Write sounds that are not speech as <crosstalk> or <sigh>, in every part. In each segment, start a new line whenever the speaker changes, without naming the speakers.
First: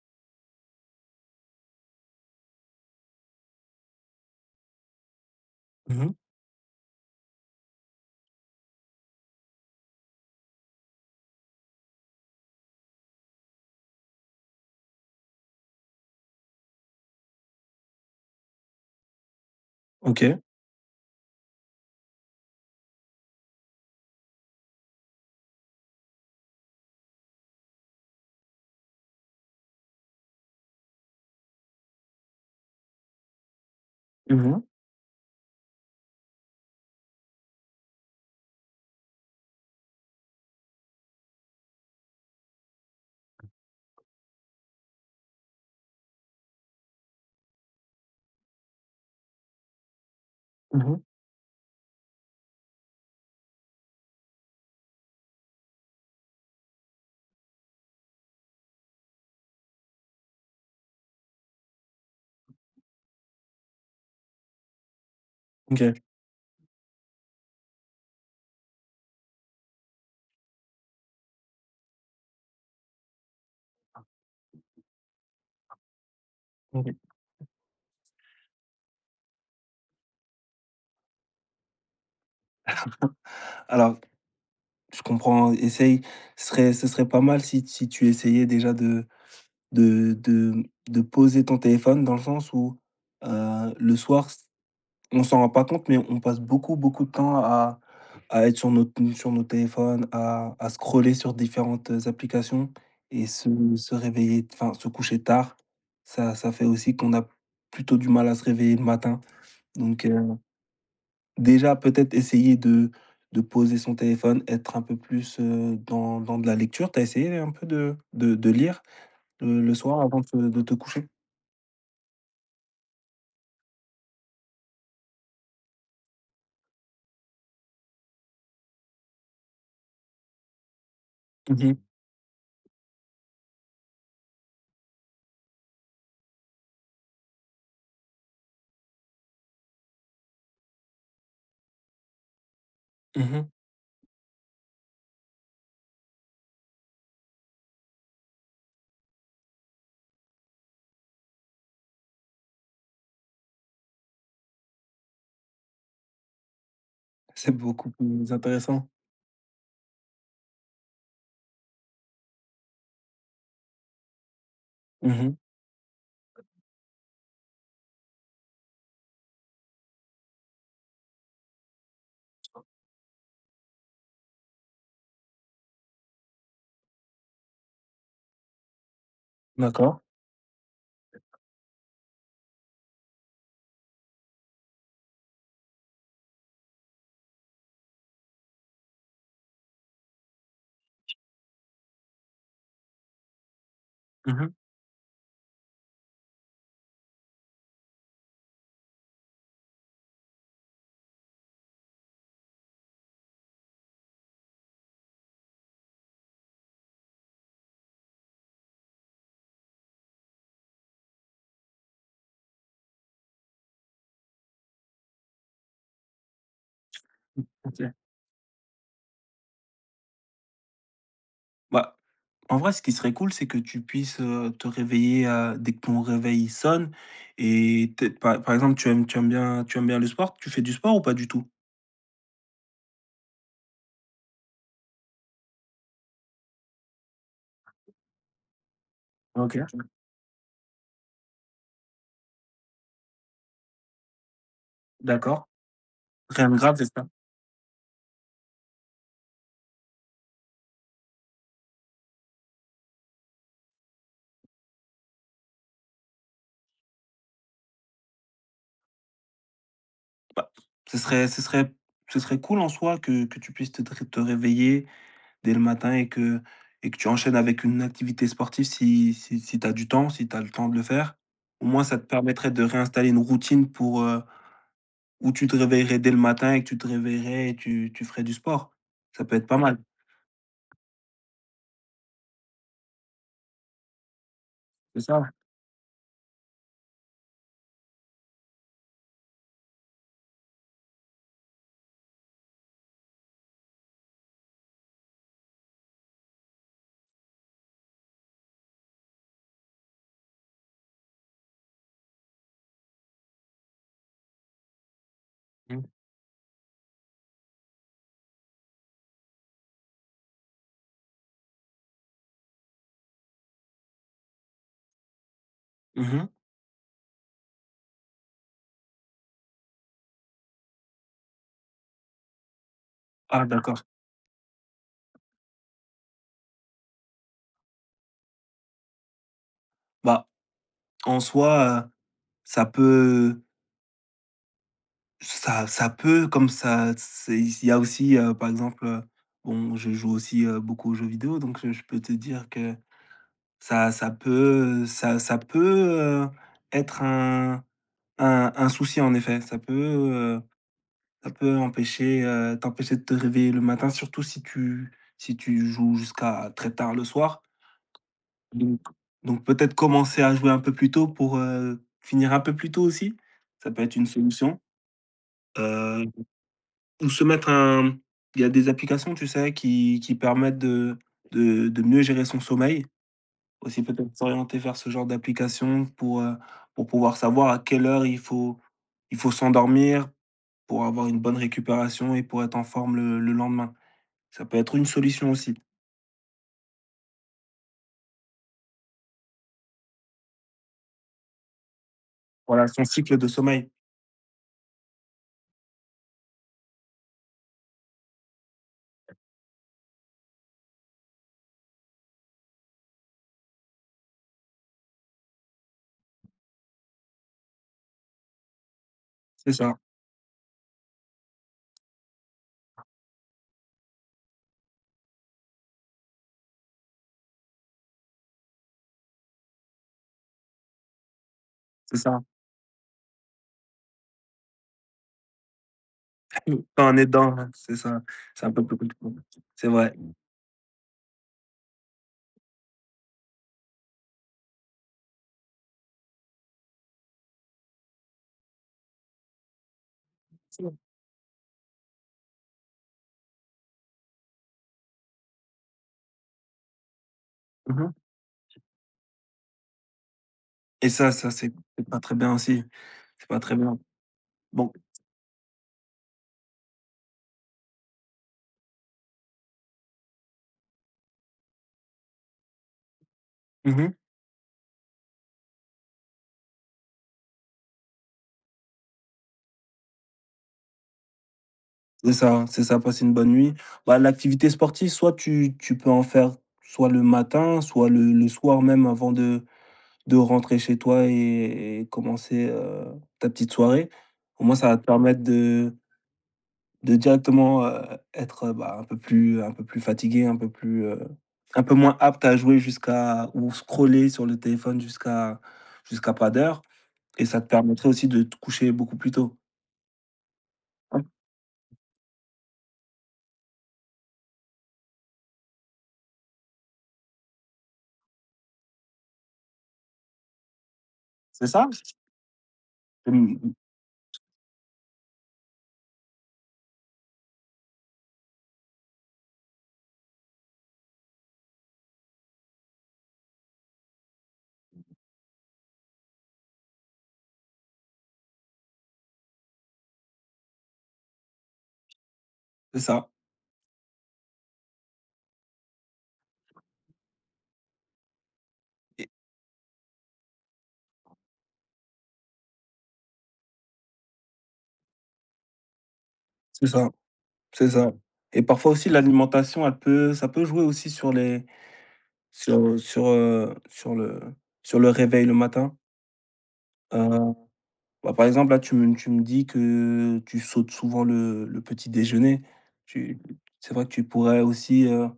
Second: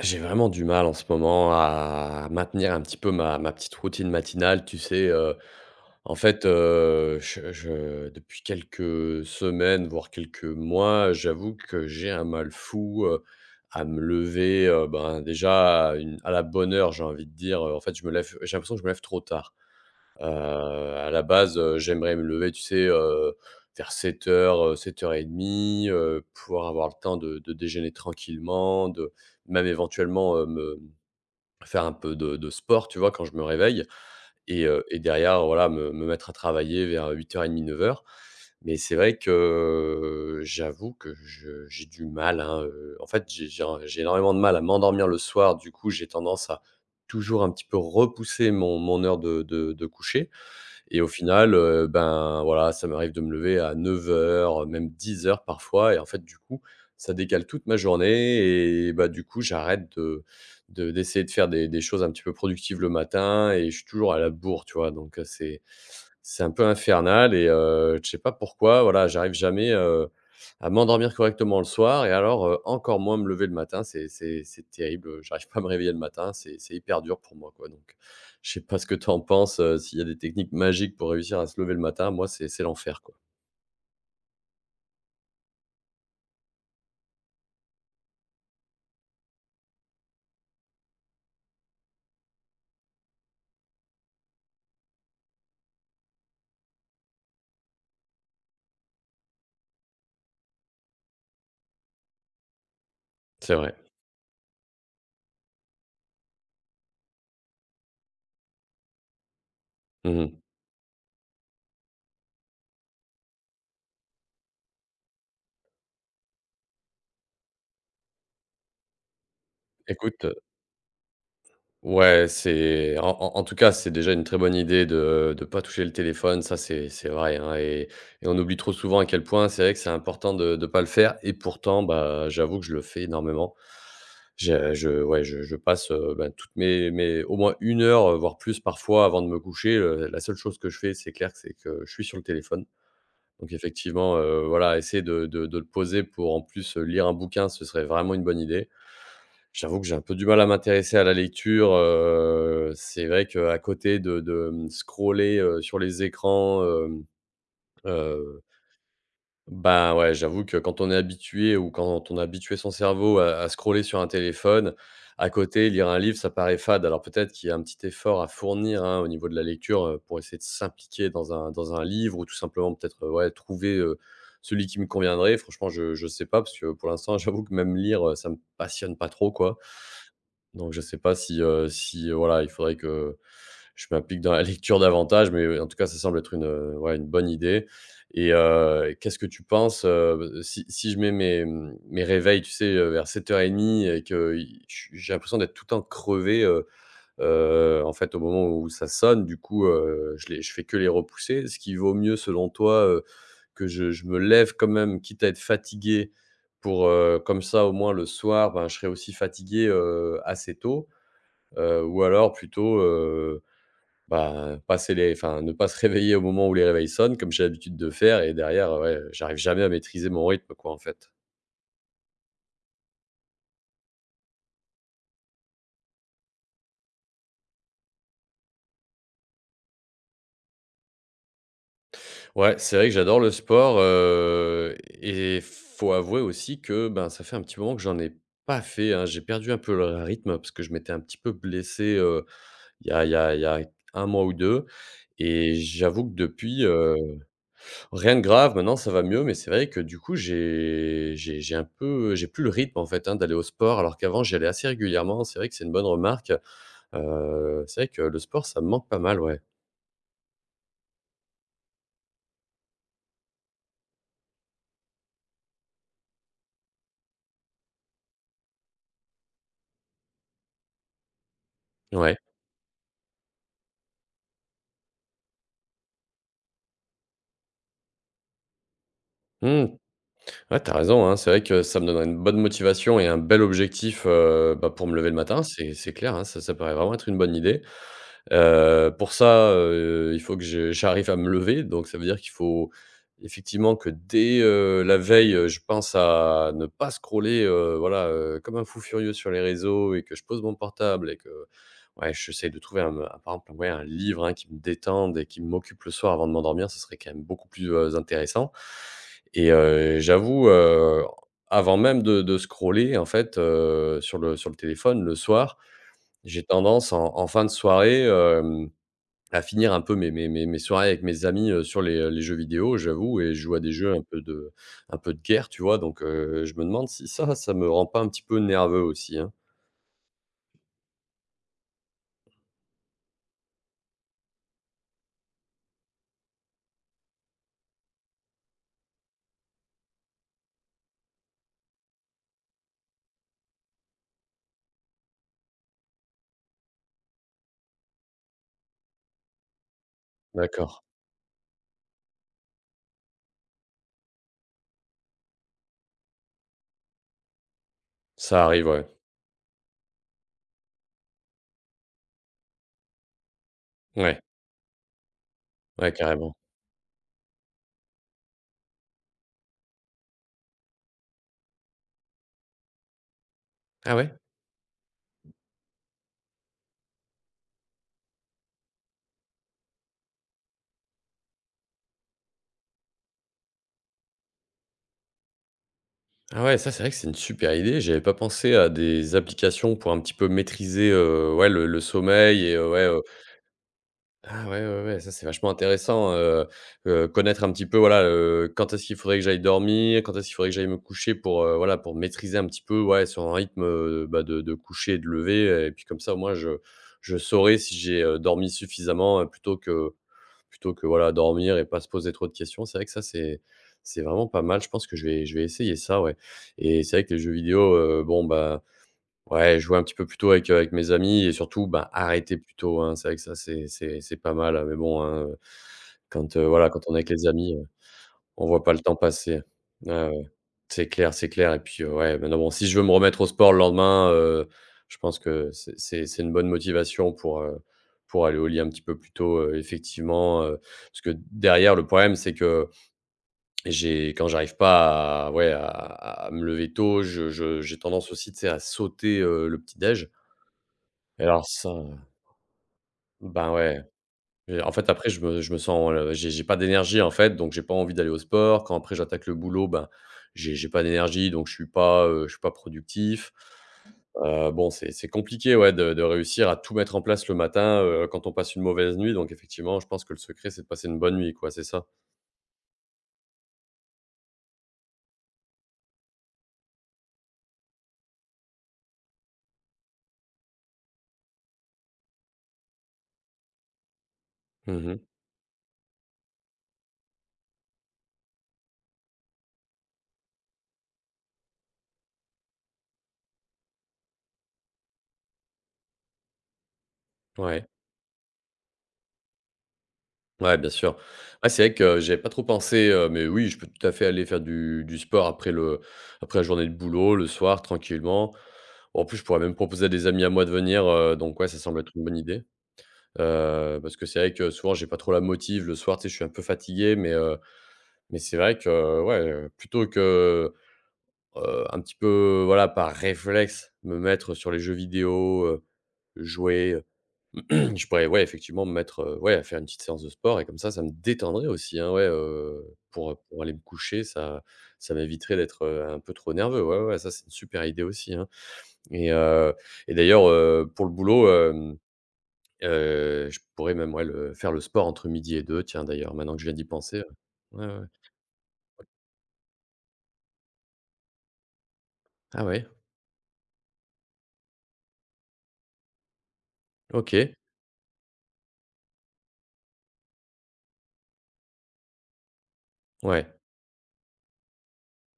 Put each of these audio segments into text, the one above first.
J'ai vraiment du mal en ce moment à maintenir un petit peu ma petite routine matinale, tu sais,
Mmh mh.
en fait, je depuis quelques semaines, voire quelques mois, j'avoue que j'ai un mal fou, à me lever, ben, déjà à la bonne heure, j'ai envie de dire, en fait, je me lève j'ai l'impression que je me lève trop tard. Heu,
OK.
à la base, j'aimerais me lever, tu sais, vers 7h 7:30, pouvoir avoir le temps de déjeuner tranquillement, de même éventuellement, me faire un peu de sport, tu vois, quand je me réveille
Mmh mh.
et derrière, voilà, me mettre à travailler vers 8h30, 9h. Mais c'est vrai que j'avoue que je j'ai du mal, hein, en fait, j'ai énormément de mal à m'endormir le soir. Du coup, j'ai tendance à toujours un petit peu repousser mon heure de coucher
Mmh
et
mh.
au final, ben, voilà, ça m'arrive de me lever à 9h, même 10h parfois et en fait, du coup, ça décale toute ma journée et bah, du coup, j'arrête de d'essayer de faire des choses un petit peu productives le matin et je suis toujours à la bourre, tu vois? Donc c'est
OK.
c'est un peu infernal et je sais pas pourquoi, voilà, j'arrive jamais, à m'endormir correctement le soir et alors, encore moins me lever le matin. C'est terrible, j'arrive pas à me réveiller le matin, c'est
OK.
hyper dur pour moi, quoi, donc je sais pas ce que tu en penses, s'il y a des techniques magiques pour réussir à se lever le matin, moi c'est l'enfer quoi.
Alors, je comprends, essaye ce serait pas mal si tu essayais déjà de de de poser ton téléphone dans le sens où, le soir, s on s'en rend pas compte, mais on passe beaucoup, beaucoup de temps à être sur nos t sur nos téléphones, à scroller sur différentes applications et
C'est vrai.
se réveiller enfin, se coucher tard, ça fait aussi qu'on a plutôt du mal à se réveiller le matin, donc
Mmh.
Déjà, peut-être essayer de poser son téléphone, être un peu plus, dans de la lecture. T'as essayé un peu de lire, le soir avant
Écoute,
de te coucher?
ouais, c'est en tout cas, c'est déjà une très bonne idée de pas toucher le téléphone, ça c'est vrai, hein et on oublie trop souvent à quel point c'est vrai que c'est important de pas le faire et
Mmh mh.
pourtant, bah, j'avoue que je le fais énormément. Je ouais, je passe, bah, toutes mes au moins une heure, voire plus parfois avant de me coucher, la seule chose que je fais, c'est clair que c'est que je suis sur le téléphone.
Mmh.
Donc effectivement, voilà, essayer de le poser pour, en plus, lire un bouquin, ce serait vraiment une bonne idée. J'avoue que j'ai un peu du mal à m'intéresser à la lecture, c'est vrai qu'à côté de, scroller, sur les écrans,
C'est beaucoup plus
heu
intéressant.
ben, ouais, j'avoue que quand on est habitué ou quand on a habitué son cerveau à scroller sur un téléphone, à
Mmh.
côté, lire un livre, ça paraît fade. Alors peut-être qu'il y a un petit effort à fournir, hein, au niveau de la lecture, pour essayer de s'impliquer dans un livre ou tout simplement peut-être, ouais, trouver, celui qui me conviendrait. Franchement, je sais pas parce que pour l'instant, <laughs> j'avoue que même lire, ça me passionne pas trop, quoi.
D'accord.
Donc je ne sais pas si, voilà, il faudrait que je m'applique dans la lecture davantage, mais, en tout cas, ça semble être une bonne idée et qu'est-ce que tu penses, si je mets mes réveils, tu sais, vers 07:30 et que
Mmh.
i je j'ai l'impression d'être tout le temps crevé. En fait, au moment où ça sonne, du coup, je fais que les repousser. Ce qui vaut mieux, selon toi, que je me lève quand même, quitte à être fatigué pour, comme ça, au moins, le soir, ben, je serai aussi fatigué, assez tôt? Ou alors plutôt, bah, passer les enfin, ne pas se réveiller au moment où les réveils sonnent, comme j'ai l'habitude de
OK.
faire et derrière, ouais, j'arrive jamais à maîtriser mon rythme, quoi, en fait?
Bah, en vrai, ce qui serait cool, c'est que tu puisses, te réveiller, dès que ton réveil sonne et peut par exemple, tu aimes tu aimes bien le sport? Tu fais du sport ou pas du tout?
Ouais, c'est vrai que j'adore le sport, et faut avouer aussi que, ben, ça fait un petit moment que j'en ai pas fait, hein. J'ai perdu
OK,
un peu le rythme parce que je m'étais un petit peu blessé, il y a il y a il y a 1 mois ou 2.
d'accord.
Et j'avoue que
Rien de
depuis,
grave, c'est ça.
rien de grave, maintenant ça va mieux, mais c'est vrai que du coup j'ai un peu j'ai plus le rythme en fait, hein, d'aller au sport alors qu'avant j'y allais assez régulièrement. C'est vrai que c'est une bonne remarque, c'est vrai que le sport ça me manque pas mal, ouais.
Bah, ce serait ce serait cool en soi que tu puisses te réveiller dès le matin et que tu enchaînes avec une activité sportive si tu as du temps, si tu as le temps de le faire. Au moins, ça te
Ouais.
permettrait de réinstaller une routine pour, où tu te réveillerais dès le matin et que tu te réveillerais et tu ferais du sport. Ça peut être pas
Mmh.
mal,
Ouais, t'as raison, hein. C'est vrai que ça me donnerait une bonne motivation et un bel objectif, bah, pour me
c'est
lever le
ça?
matin, c'est clair, hein. Ça paraît vraiment être une bonne idée. Pour ça, il faut que je j'arrive à me lever, donc ça veut dire qu'il faut effectivement que dès, la veille, je pense à ne pas scroller, voilà, comme un fou furieux sur les réseaux et que je pose mon portable et que ouais, j'essaie de trouver un me par exemple, ouais, un livre, hein, qui me détende et qui
Mmh.
m'occupe le soir avant de m'endormir, ce serait quand même beaucoup plus, intéressant. Et j'avoue, avant même de scroller en fait, sur le téléphone le soir,
Mmh.
j'ai tendance en fin de soirée, à finir un peu mes soirées avec mes amis, sur les jeux vidéo, j'avoue et je
Ah
joue à des
d'accord.
jeux un peu de guerre, tu vois? Donc je me demande si ça, ça me rend pas un petit peu nerveux aussi, hein?
Bah, en soi, ça peut ça peut, comme ça c'est il y a aussi, par exemple, bon, je joue aussi, beaucoup aux jeux vidéo, donc je peux te dire que ça peut, ça peut, être un un souci en effet.
D'accord,
Ça peut empêcher, t'empêcher de te réveiller le matin, surtout si tu si tu joues jusqu'à très tard le soir.
ça arrive,
Donc
ouais.
peut-être commencer à jouer un peu plus tôt pour, finir un peu plus tôt aussi. Ça peut être une
Ouais,
solution,
ouais,
heu
carrément.
Ou se mettre un il y a des applications, tu sais, qui permettent de mieux gérer son sommeil. Aussi
Ah ouais?
peut-être s'orienter vers ce genre d'application pour pouvoir savoir à quelle heure il faut s'endormir pour avoir une bonne récupération et pour être en forme le lendemain. Ça peut être une solution aussi.
Ah ouais, ça, c'est vrai que c'est une super idée. J'avais pas pensé à des applications pour un petit peu maîtriser, ouais, le sommeil et
Voilà, son
ouais,
cycle de sommeil,
ah ouais, ouais, ouais, ça c'est vachement intéressant, connaître un petit peu, voilà, quand est-ce qu'il faudrait que j'aille dormir, quand est-ce qu'il faudrait que j'aille me coucher pour, voilà, pour maîtriser un petit peu, ouais, sur un rythme, bah, de coucher et de lever, et puis comme ça, au moins, je saurais si j'ai, dormi suffisamment,
c'est
plutôt
ça,
que dormir et pas se poser trop de questions. C'est vrai que ça, c'est vraiment pas mal. Je pense que je vais essayer ça, ouais, et c'est vrai que les jeux vidéo, bon, bah, ouais, jouer un petit peu plus tôt avec mes amis et surtout, bah,
c'est ça.
arrêter plus tôt, hein. C'est vrai que ça, c'est pas mal, hein. Mais bon, hein, quand, heu,
<laughs>
voilà, quand
Quand
on
on
est
est
avec les
dedans, hein,
amis,
c'est ça, c'est
on
un
voit
peu
pas
plus
le temps
compliqué.
passer.
C'est vrai.
Ouais, ouais. C'est clair et puis, ouais, maintenant bon, si je veux me remettre au sport le lendemain, je pense que c'est une bonne motivation pour, pour aller au lit un petit peu plus tôt, effectivement, parce que derrière le problème, c'est que j'ai quand j'arrive pas à ouais, à me lever tôt, je j'ai
Mmh.
tendance aussi, tu sais, à sauter, le petit déj.
Et ça,
Et alors
c'est
ça,
pas très bien aussi, c'est pas
ben,
très bien.
ouais. Et en
Bon.
fait, après, je me sens, j'ai pas d'énergie, en fait, donc j'ai pas envie d'aller au sport. Quand après j'attaque le boulot, ben, j'ai pas d'énergie, donc je suis pas, je suis pas productif.
Mmh.
Bon, c'est compliqué, ouais, de réussir à tout mettre en place le matin, quand on passe une mauvaise nuit, donc effectivement, je pense que le secret, c'est de passer une bonne nuit, quoi, c'est ça?
C'est ça, passer une bonne nuit. Bah, l'activité sportive, soit tu peux en faire soit le matin, soit le soir même avant de rentrer chez toi et commencer, ta petite soirée. Au moins, ça va te
Mhm.
permettre de directement, être, bah, un peu plus fatigué, un peu plus, un peu moins apte à jouer jusqu'à ou scroller sur le téléphone jusqu'à pas d'heure et ça te
Ouais.
permettrait aussi de te coucher beaucoup plus tôt.
Ouais, bien sûr. Ah, c'est vrai que j'avais pas trop pensé, mais oui, je peux tout à fait aller faire du sport après la journée de boulot, le soir, tranquillement. Bon, en plus, je pourrais même proposer à des amis à moi de venir, donc
C'est
ouais, ça
ça,
semble être une bonne idée.
mmh,
Parce que c'est vrai que souvent, j'ai pas trop la motive le soir, tu sais, je suis un peu fatigué, mais mais c'est vrai que, ouais, plutôt que, un petit peu, voilà, par réflexe, me mettre sur les jeux vidéo, jouer, <clears throat> je pourrais, ouais, effectivement me mettre, ouais, à faire une petite séance de sport et comme ça me détendrait aussi, hein, ouais,
c'est ça.
pour aller me coucher, ça m'éviterait d'être, un peu trop nerveux. Ouais, ouais, ouais, ça, c'est une super idée aussi, hein
Et
et heu et d'ailleurs, pour le boulot, je pourrais même, ouais, le faire le sport entre midi et deux tiens, d'ailleurs, maintenant que je viens d'y
c'est ça,
penser, ouais,
c'est
ouais. Ouais.
ça. Et parfois aussi l'alimentation, elle peut ça peut jouer aussi sur les
Ah ouais,
sur sur, heu, sur le sur le réveil le matin. Heu,
OK,
bah, par exemple, là, tu me dis que tu sautes souvent le petit déjeuner. Tu
ouais,
C'est vrai que tu pourrais aussi,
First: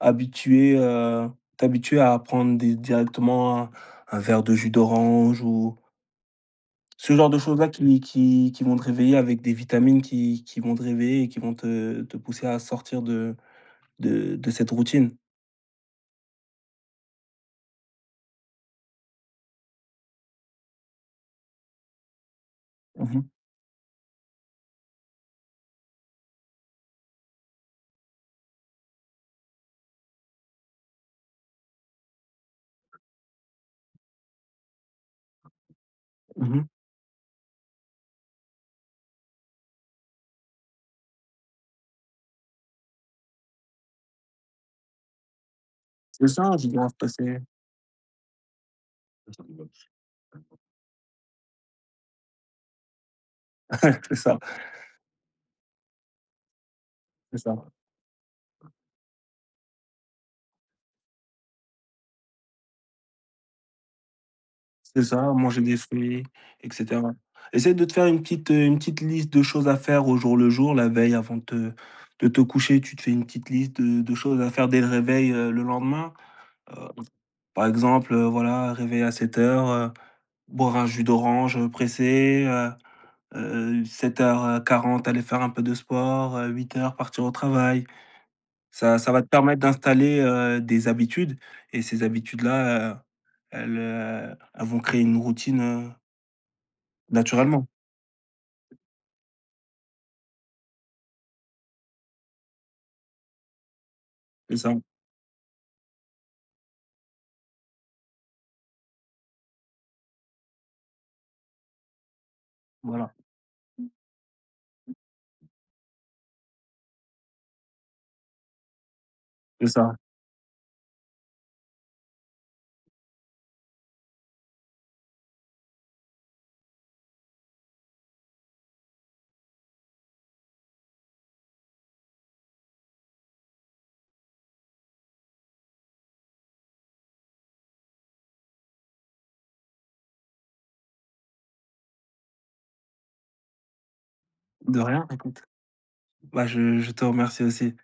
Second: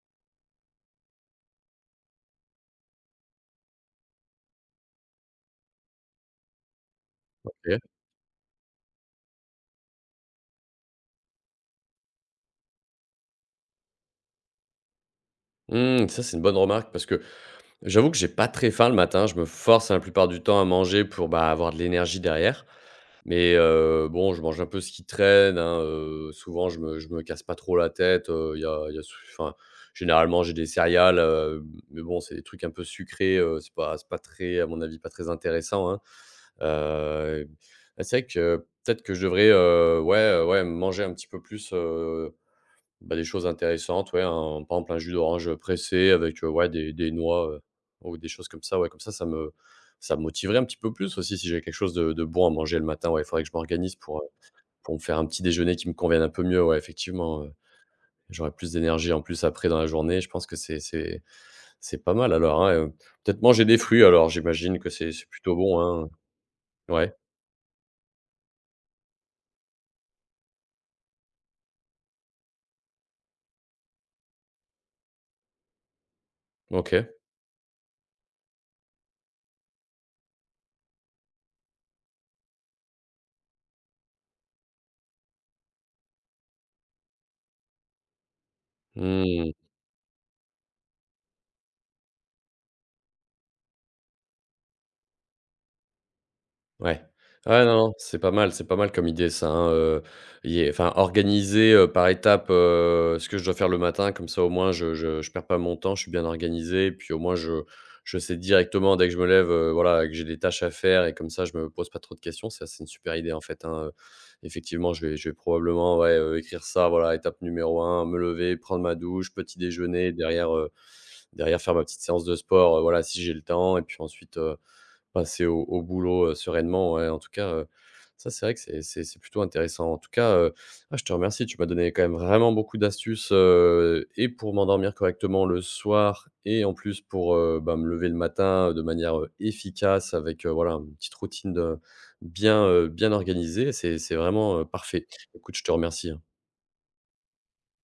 habituer, t'habituer à prendre des directement un verre de jus d'orange ou ce genre de choses-là
OK.
qui qui vont te réveiller avec des vitamines qui vont te réveiller et qui vont te pousser à sortir de cette routine.
Mmh, ça, c'est une bonne remarque parce que j'avoue que j'ai pas très faim le matin. Je me force, hein, la plupart du temps à manger pour, bah, avoir de l'énergie derrière.
Mmh mh,
Mais bon, je mange un peu ce qui traîne, hein, souvent je me casse pas trop la tête, il y a y a sou enfin, généralement j'ai des céréales, mais bon, c'est des trucs un peu sucrés, c'est pas très à mon avis, pas très intéressant, hein.
mmh.
Heu, Bah, c'est vrai que peut-être que je devrais, ouais, manger un petit peu plus, bah, des choses intéressantes, ouais, un par exemple un jus d'orange, pressé
C'est
avec,
ça, je
ouais
dois
des
passer.
noix, ou des choses comme ça, ouais, comme ça, ça me motiverait un petit peu plus aussi si j'ai quelque chose de bon à manger le matin, ouais, il faudrait que je
<laughs>
m'organise
C'est
pour, heu,
ça,
pour me faire un petit déjeuner qui me convienne un peu mieux, ouais,
c'est
effectivement,
ça,
j'aurais plus d'énergie en plus après dans la journée, je pense que c'est pas mal alors, hein, peut-être manger des fruits alors j'imagine que
c'est
c'est
ça,
plutôt
manger des
bon, hein?
fruits et cetera.
Ouais,
Essaie de te faire une petite liste de choses à faire au jour le jour, la veille avant de te coucher, tu te fais une petite liste de choses à faire dès le réveil, le lendemain. Heu,
OK.
par exemple, voilà, réveil à 07:00, boire un jus d'orange, pressé, 07:40 aller faire un peu de sport, 08:00 partir au travail. Ça va te
Mmh.
permettre d'installer, des habitudes et ces habitudes-là, elles, elles vont créer une routine,
Ouais. Ouais,
naturellement.
non, non, c'est pas mal comme idée ça, hein, il est enfin organiser, par étapes, ce que je dois faire le matin comme ça au
C'est
moins
ça,
je perds pas mon temps, je suis bien organisé et puis au moins je sais directement dès que je me lève, voilà, que j'ai des tâches à faire et comme ça je me pose pas trop de questions. Ça, c'est une
voilà.
super idée en fait, hein, effectivement je vais probablement, ouais, écrire ça, voilà, étape numéro un, me lever, prendre ma douche, petit
C'est ça.
déjeuner, derrière, derrière faire ma petite séance de sport, voilà, si j'ai le temps et puis ensuite, passer au boulot, sereinement, ouais, en tout cas, ça, c'est vrai que c'est plutôt intéressant. En tout cas, ah, je te remercie, tu m'as donné quand même vraiment beaucoup d'astuces, et pour m'endormir correctement le soir et en plus pour, bah, me lever le matin, de manière, efficace avec, voilà, une petite routine de bien organisée. C'est vraiment,
De rien,
parfait.
écoute.
Écoute, je te remercie, hein.
Bah, je te remercie aussi.